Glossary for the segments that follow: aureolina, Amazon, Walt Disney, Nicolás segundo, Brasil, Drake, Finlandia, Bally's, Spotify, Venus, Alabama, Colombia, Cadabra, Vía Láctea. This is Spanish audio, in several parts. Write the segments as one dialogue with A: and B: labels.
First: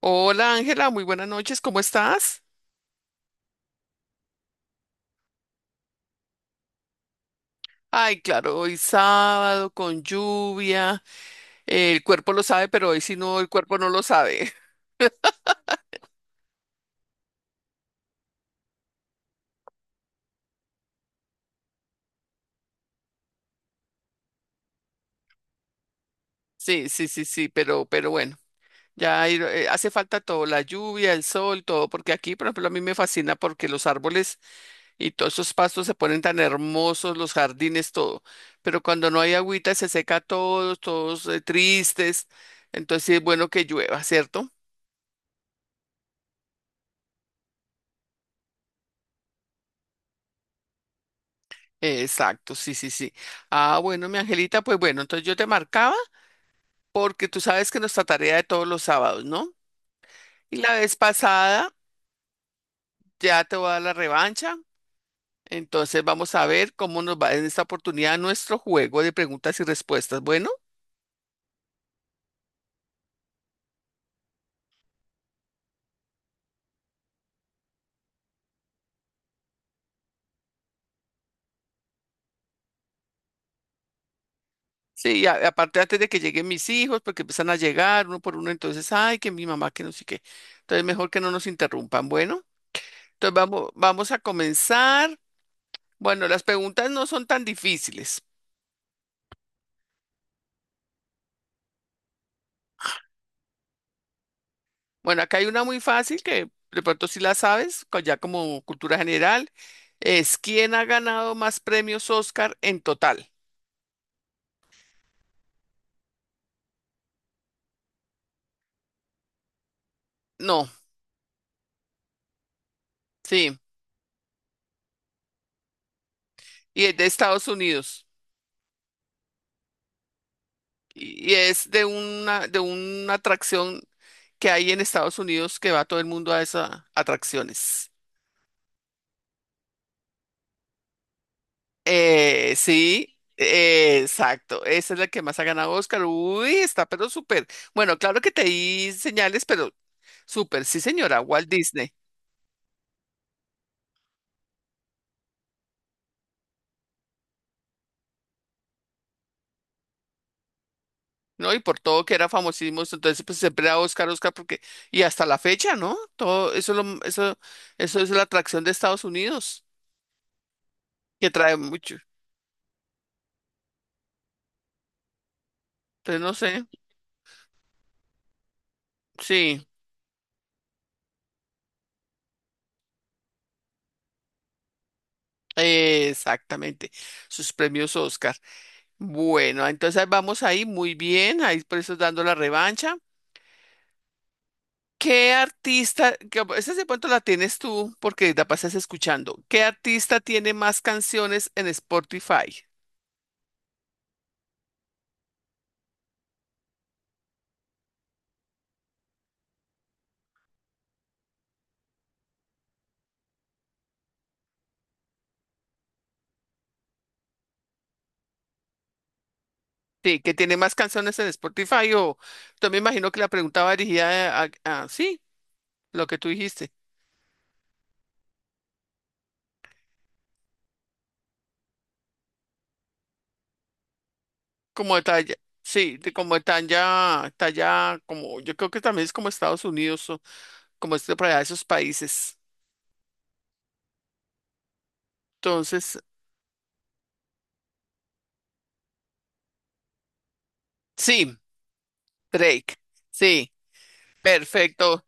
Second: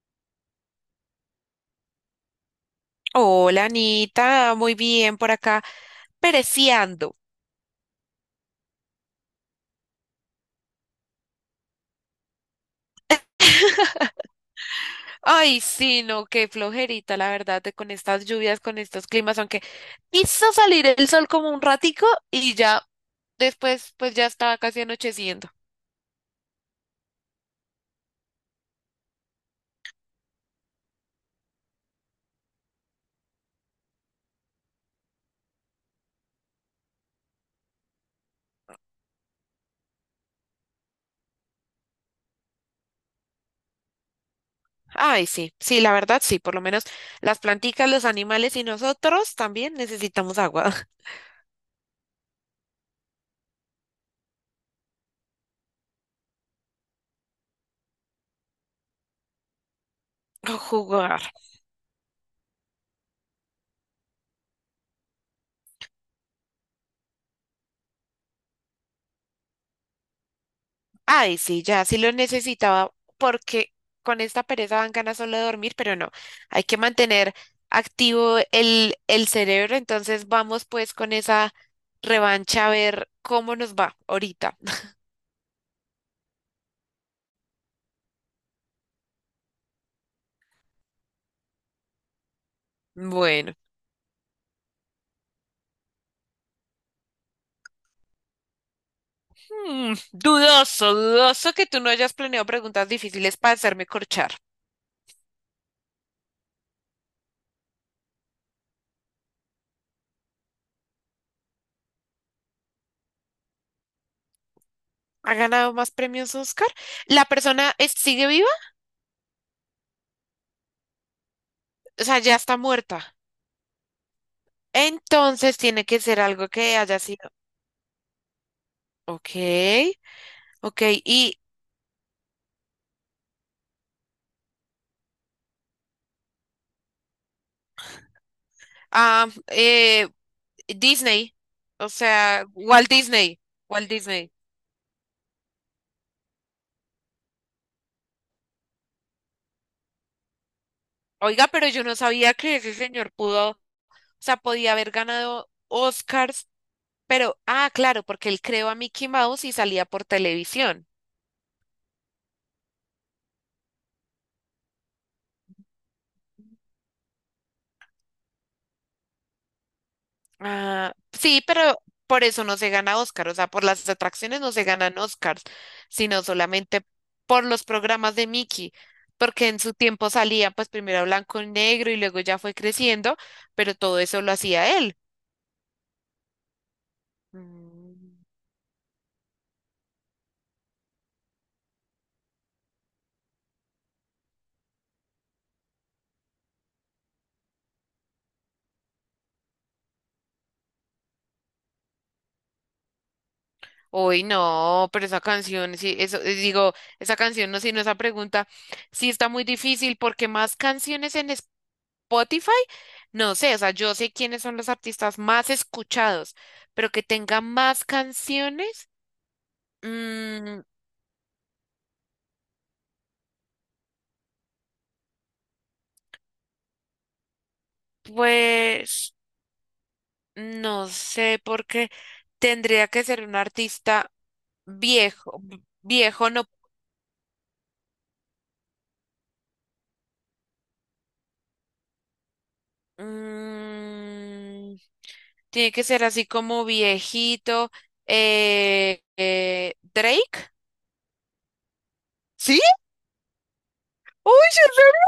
A: Hola Ángela, muy buenas noches, ¿cómo estás?
B: Hola Anita, muy bien por acá, pereciando.
A: Ay, claro, hoy sábado con lluvia, el cuerpo lo sabe, pero hoy si no, el cuerpo no lo sabe.
B: Ay, sí, no, qué flojerita, la verdad, de con estas lluvias, con estos climas, aunque quiso salir el sol como un ratico y ya después, pues ya estaba casi anocheciendo.
A: Sí, sí, sí, sí, pero bueno, hace falta todo, la lluvia, el sol, todo, porque aquí, por ejemplo, a mí me fascina porque los árboles y todos esos pastos se ponen tan hermosos, los jardines, todo, pero cuando no hay agüita se seca todo, todos tristes, entonces sí es bueno que llueva, ¿cierto?
B: Ay, sí, sí, la verdad, sí, por lo menos las planticas, los animales y nosotros también necesitamos agua.
A: Exacto, sí, sí, sí. Ah, bueno, mi Angelita, pues bueno, entonces yo te marcaba porque tú sabes que nuestra tarea de todos los sábados, ¿no? Y la
B: O
A: vez
B: jugar.
A: pasada ya te voy a dar la revancha, entonces vamos a ver cómo nos va en esta oportunidad nuestro juego de preguntas y respuestas. Bueno,
B: Ay, sí, ya sí lo necesitaba porque con esta pereza dan ganas solo de dormir, pero no, hay que mantener activo el cerebro, entonces vamos pues con esa revancha a ver cómo nos va ahorita.
A: sí, aparte antes de que lleguen mis hijos, porque empiezan a llegar uno por uno, entonces, ay, que mi mamá, que no sé qué. Entonces, mejor que no nos interrumpan. Bueno, entonces
B: Bueno,
A: vamos, vamos a comenzar. Bueno, las preguntas no son tan difíciles.
B: dudoso, dudoso que tú no hayas planeado preguntas difíciles para hacerme corchar.
A: Bueno, acá hay una muy fácil que de pronto sí la sabes, ya como cultura general, es ¿quién ha ganado más premios Oscar en total?
B: ¿Ha ganado más premios Oscar? ¿La persona sigue viva?
A: No,
B: O sea, ya está muerta.
A: sí,
B: Entonces tiene que ser algo que
A: y es
B: haya
A: de
B: sido.
A: Estados Unidos
B: Ok, ok.
A: y es de una atracción que hay en Estados Unidos que va todo el mundo a esas atracciones.
B: Ah, Disney, o sea,
A: Eh,
B: Walt
A: sí,
B: Disney. Walt Disney.
A: exacto, esa es la que más ha ganado Oscar. Uy, está pero súper. Bueno, claro que te di señales, pero súper, sí señora,
B: Oiga,
A: Walt
B: pero yo
A: Disney.
B: no sabía que ese señor pudo, o sea, podía haber ganado Oscars, pero, ah, claro, porque él creó a Mickey Mouse y salía por televisión.
A: ¿No? Y por todo que era famosísimo, entonces pues siempre era Oscar, Oscar, porque, y hasta la fecha, ¿no? Todo eso, eso es la atracción de Estados Unidos,
B: Ah,
A: que
B: sí,
A: trae
B: pero
A: mucho.
B: por eso no se gana Oscar, o sea, por las atracciones no se ganan Oscars,
A: Entonces,
B: sino
A: no sé,
B: solamente por los programas de Mickey, porque en
A: sí,
B: su tiempo salía pues primero a blanco y negro y luego ya fue creciendo, pero todo eso lo hacía él.
A: exactamente, sus premios
B: Mm.
A: Oscar. Bueno, entonces vamos ahí, muy bien, ahí por eso dando la revancha. ¿Qué artista, esa de pronto la tienes tú porque la pasas escuchando? ¿Qué artista tiene más canciones en Spotify?
B: Uy, no, pero esa canción, sí, eso, digo, esa canción, no, sino esa pregunta, sí está muy difícil porque más canciones en Spotify, no sé, o sea, yo sé quiénes son los artistas más escuchados, pero que tenga más canciones,
A: Sí, que tiene
B: mm,
A: más canciones en Spotify o yo me imagino que la pregunta va dirigida sí, lo que tú dijiste,
B: pues no sé, porque tendría que ser un artista
A: como de talla,
B: viejo,
A: sí, de
B: viejo
A: como de
B: no,
A: talla, talla, como yo creo que también es como Estados Unidos o como este para allá, esos países.
B: mm, Tiene que
A: Entonces,
B: ser así como viejito. ¿Drake?
A: sí,
B: ¿Sí?
A: Drake, sí,
B: ¡Uy, yo
A: perfecto.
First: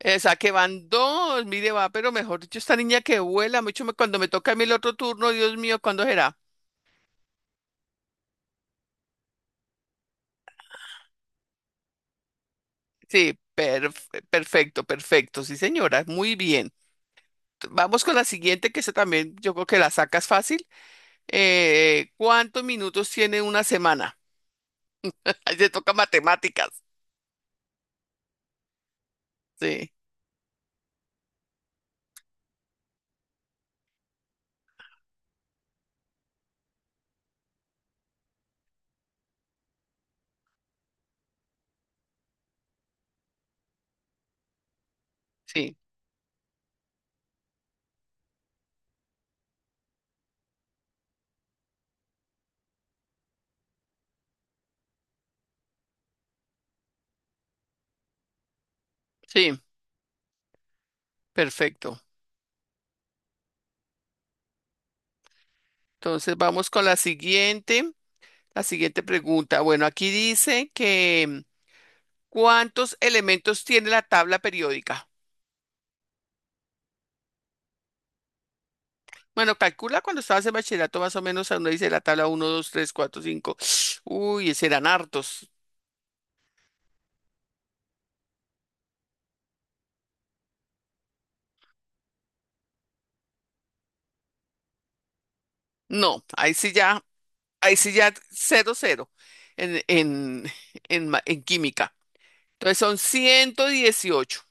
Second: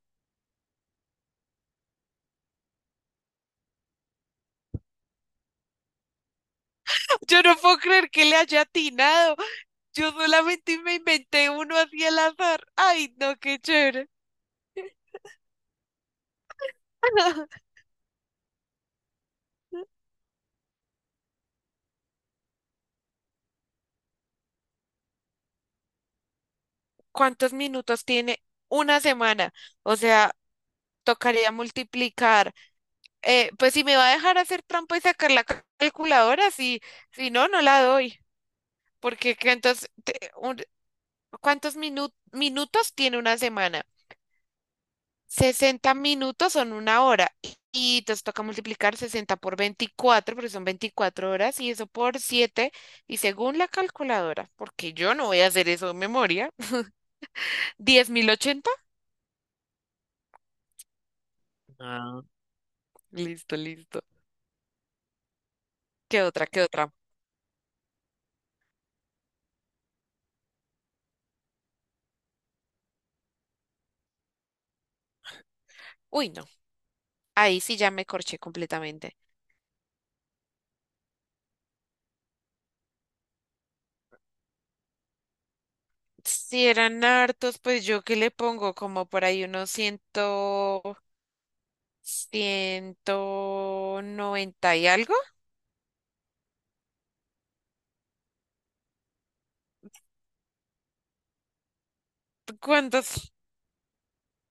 A: Esa que van dos, mire, va, pero mejor dicho, esta niña que vuela mucho, cuando me toca a mí el otro turno, Dios mío, ¿cuándo será?
B: no, yo no puedo creer que le haya atinado! Yo solamente me inventé uno así al azar. ¡Ay, no,
A: Sí,
B: qué chévere!
A: perfecto, perfecto, sí, señora, muy bien. Vamos con la siguiente, que esa también yo creo que la sacas fácil. ¿Cuántos minutos tiene una semana? Ahí te toca matemáticas.
B: ¿Cuántos minutos tiene una semana?
A: Sí,
B: O sea, tocaría multiplicar. Pues si me va a dejar hacer trampa y sacar la calculadora, si no, no la doy. Porque que entonces, te- un- ¿Cuántos minutos tiene una semana?
A: sí,
B: 60 minutos son una hora y entonces toca multiplicar 60 por 24 porque son 24 horas y eso por 7 y según la calculadora, porque yo no voy a hacer eso de memoria, 10.080.
A: sí, perfecto.
B: Ah, listo, listo. ¿Qué
A: Entonces
B: otra? ¿Qué
A: vamos con
B: otra?
A: la siguiente pregunta. Bueno, aquí dice que ¿cuántos elementos tiene la tabla periódica?
B: Uy, no. Ahí sí ya me corché completamente.
A: Bueno, calcula cuando estabas en bachillerato más o menos, a uno dice la tabla uno, 2, 3, 4, 5. Uy, ese eran hartos.
B: Si eran hartos, pues yo qué le pongo como por ahí unos ciento noventa y algo.
A: No, ahí sí ya cero, cero en, en, en química. Entonces son
B: ¿Cuántos?
A: 118,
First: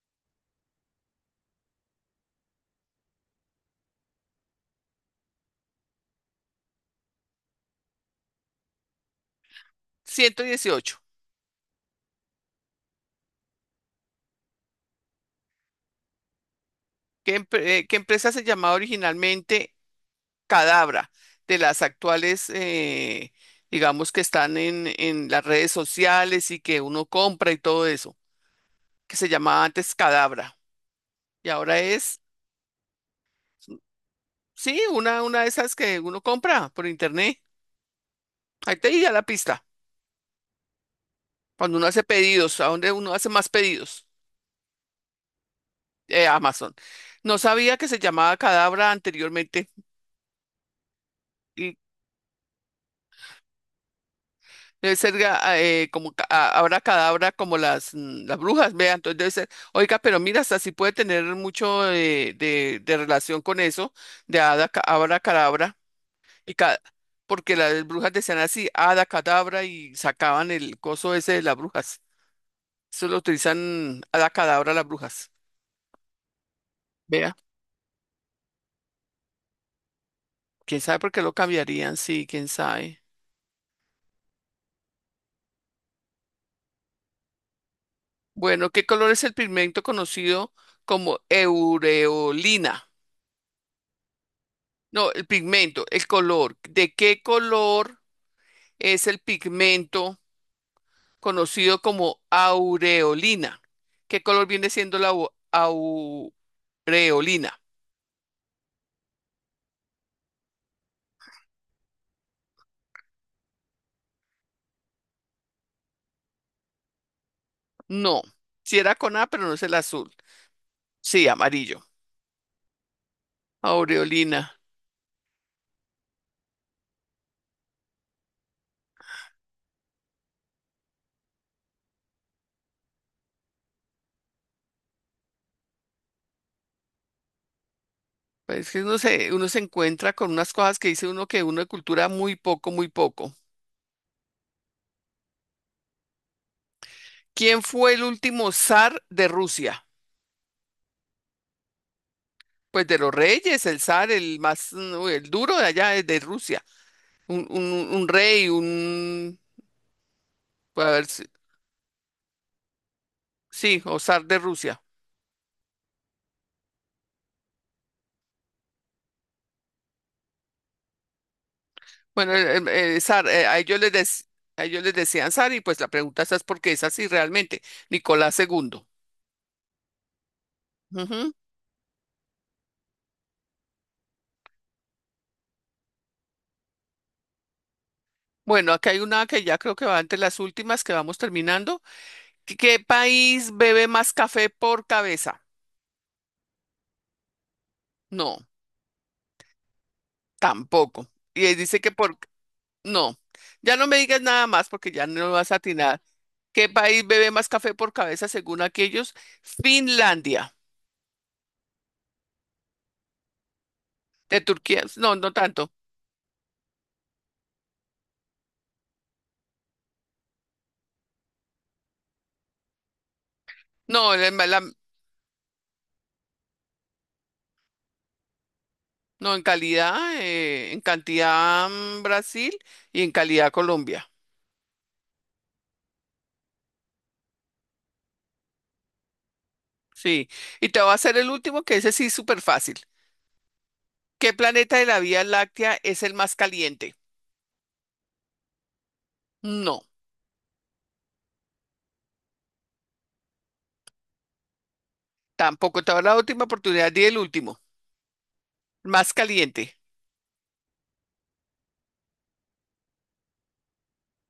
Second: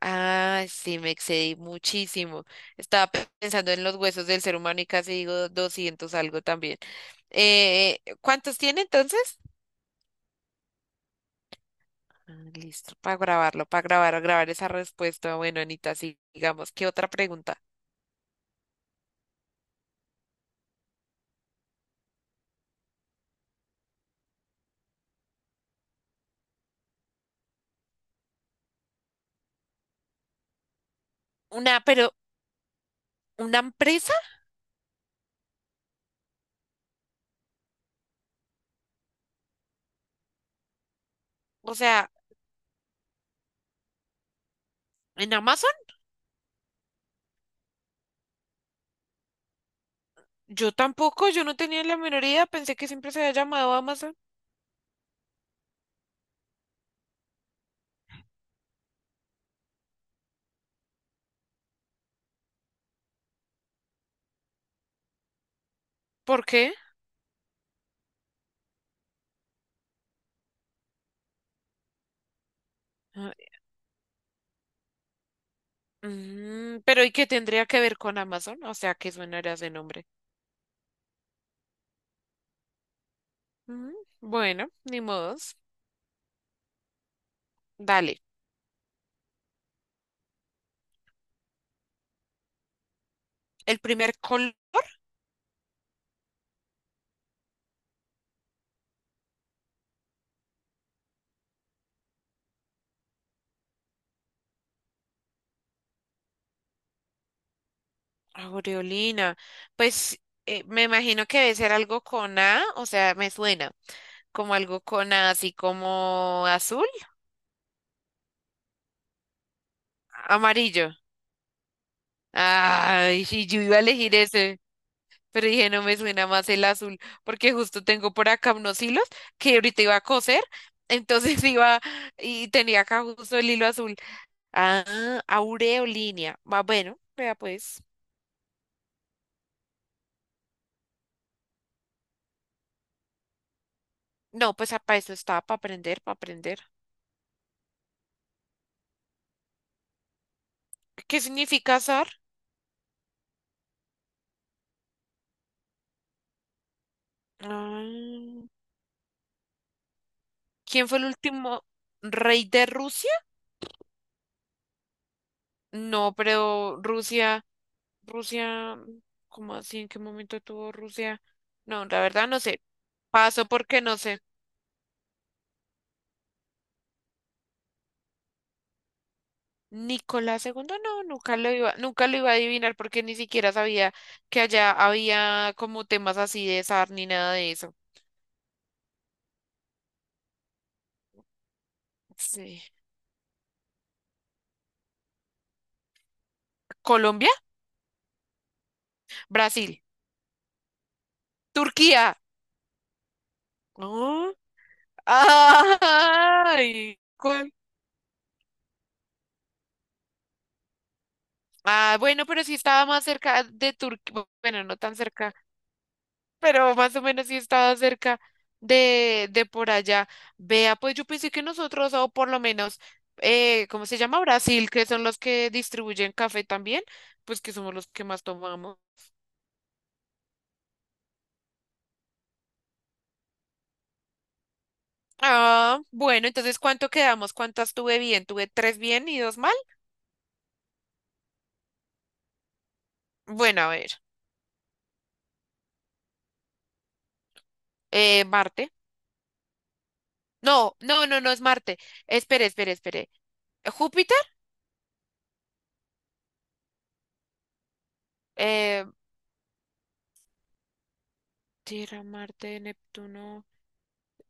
B: Ah, sí, me excedí muchísimo. Estaba pensando en los huesos del ser humano y casi digo 200 algo también. ¿Cuántos tiene entonces?
A: 118.
B: Ah, listo, para grabarlo, para grabar esa respuesta. Bueno, Anita, sigamos. ¿Qué otra
A: ¿Qué, empre-
B: pregunta?
A: eh, qué empresa se llamaba originalmente Cadabra? De las actuales, digamos, que están en las redes sociales y que uno compra y todo eso, que se llamaba antes Cadabra. Y ahora
B: Una, pero
A: es,
B: ¿una empresa?
A: sí, una de esas que uno compra por internet. Ahí te di ya la pista.
B: O
A: Cuando uno hace
B: sea,
A: pedidos, ¿a dónde uno hace más pedidos?
B: ¿en Amazon?
A: Amazon. No sabía que se llamaba Cadabra anteriormente.
B: Yo tampoco, yo no
A: Y
B: tenía la menor idea, pensé que siempre se había llamado Amazon.
A: debe ser como ahora Cadabra como las brujas, vea, entonces debe ser, oiga, pero mira, hasta sí puede tener mucho de relación con eso, de Hada, Ca- Abra, Cadabra,
B: ¿Por
A: y
B: qué?
A: ca- porque las brujas decían así, Hada, Cadabra, y sacaban el coso ese de las brujas. Eso lo
B: Ah,
A: utilizan Hada, Cadabra las brujas.
B: pero ¿y qué
A: Vea,
B: tendría que ver con Amazon? O sea, ¿qué suena ese nombre?
A: quién sabe por qué lo cambiarían, sí, quién sabe.
B: Mm, bueno, ni modo. Vale,
A: Bueno, ¿qué color es el pigmento conocido como eureolina?
B: el primer color,
A: No, el pigmento, el color. ¿De qué color es el pigmento conocido como aureolina? ¿Qué color viene siendo la aureolina?
B: aureolina, pues me imagino que debe ser algo con A, o sea, me suena como algo con A, así como azul,
A: No, si era con A, pero no es el azul.
B: amarillo.
A: Sí, amarillo.
B: Ay, sí, yo iba a elegir
A: Aureolina.
B: ese, pero dije, no me suena más el azul, porque justo tengo por acá unos hilos que ahorita iba a coser, entonces iba y tenía acá justo el hilo azul. Ah, aureolina, va bueno, vea pues.
A: Pues es que no sé, uno se encuentra con unas cosas que dice uno que uno de cultura muy poco, muy poco.
B: No, pues ah, para eso estaba, para aprender, para aprender.
A: ¿Quién fue el último zar de Rusia?
B: ¿Qué significa zar?
A: Pues de los reyes, el zar, el más, el duro de allá es de Rusia. Un
B: Ah,
A: rey, a
B: ¿quién fue
A: ver,
B: el último rey de Rusia?
A: sí, o zar de Rusia.
B: No, pero Rusia, Rusia, ¿cómo así? ¿En qué momento tuvo Rusia? No, la verdad
A: Bueno,
B: no
A: el,
B: sé.
A: el- el zar,
B: Paso porque no sé.
A: a ellos les decían zar y pues la pregunta esa es porque es así realmente, Nicolás II.
B: Nicolás II, no,
A: Ujú.
B: nunca lo iba a adivinar porque ni siquiera sabía que allá había como temas así de zar ni nada de eso.
A: Bueno, aquí hay una que ya creo que va entre las últimas que vamos terminando. ¿Qué,
B: Sí.
A: qué país bebe más café por cabeza?
B: Colombia,
A: No,
B: Brasil,
A: tampoco. Y él dice que
B: Turquía.
A: por, no, ya no me digas
B: ¿No?
A: nada más porque ya no lo vas a atinar. ¿Qué
B: ¡Ay!
A: país bebe más
B: ¿Cuál?
A: café por cabeza según aquellos? Finlandia.
B: Ah, bueno, pero sí estaba más cerca de Turquía,
A: De
B: bueno, no
A: Turquía,
B: tan
A: no, no
B: cerca,
A: tanto.
B: pero más o menos sí estaba cerca de por allá. Vea, pues yo pensé que nosotros, o por lo menos, ¿cómo se
A: No,
B: llama? Brasil, que son los que distribuyen café también, pues que somos los que más tomamos.
A: en calidad, en cantidad Brasil y en calidad Colombia.
B: Ah, bueno, entonces, ¿cuánto quedamos? ¿Cuántas tuve bien? ¿Tuve tres bien y dos mal?
A: Sí. Y te voy a hacer el último, que ese sí es súper fácil.
B: Bueno, a ver,
A: ¿Qué planeta de la Vía Láctea es el más caliente?
B: Marte.
A: No,
B: No, no, no, no es Marte. Espere, espere, espere. ¿Júpiter?
A: tampoco. Te voy a dar la última oportunidad y el último.
B: Eh,
A: Más caliente.
B: Tierra, Marte, Neptuno.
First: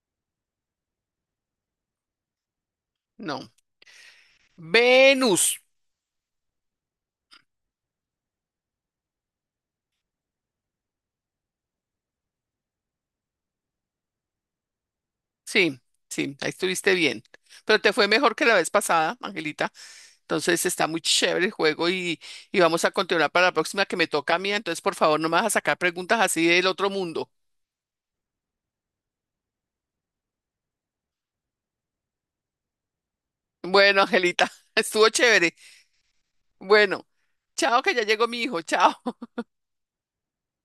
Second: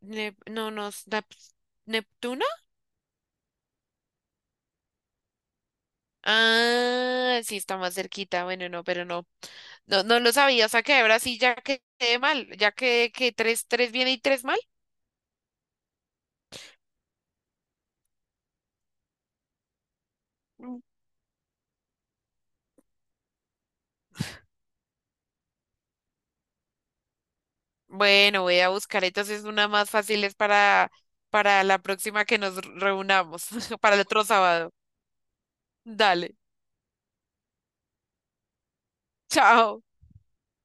B: No, no, es ¿Neptuno?
A: No. Venus.
B: Ah, sí, está más cerquita. Bueno, no, pero no. No, no lo sabía. O sea que ahora sí ya quedé mal. Ya quedé que tres, tres bien y tres mal.
A: Sí, sí, ahí estuviste bien. Pero te fue mejor que la vez pasada, Angelita. Entonces
B: Mm.
A: está muy chévere el juego y vamos a continuar para la próxima que me toca a mí. Entonces, por favor, no me vas a sacar preguntas así del otro mundo.
B: Bueno, voy a buscar entonces una más fácil es para la próxima que nos reunamos, para
A: Bueno,
B: el otro
A: Angelita,
B: sábado.
A: estuvo chévere.
B: Dale,
A: Bueno, chao, que ya llegó mi hijo. Chao.
B: chao.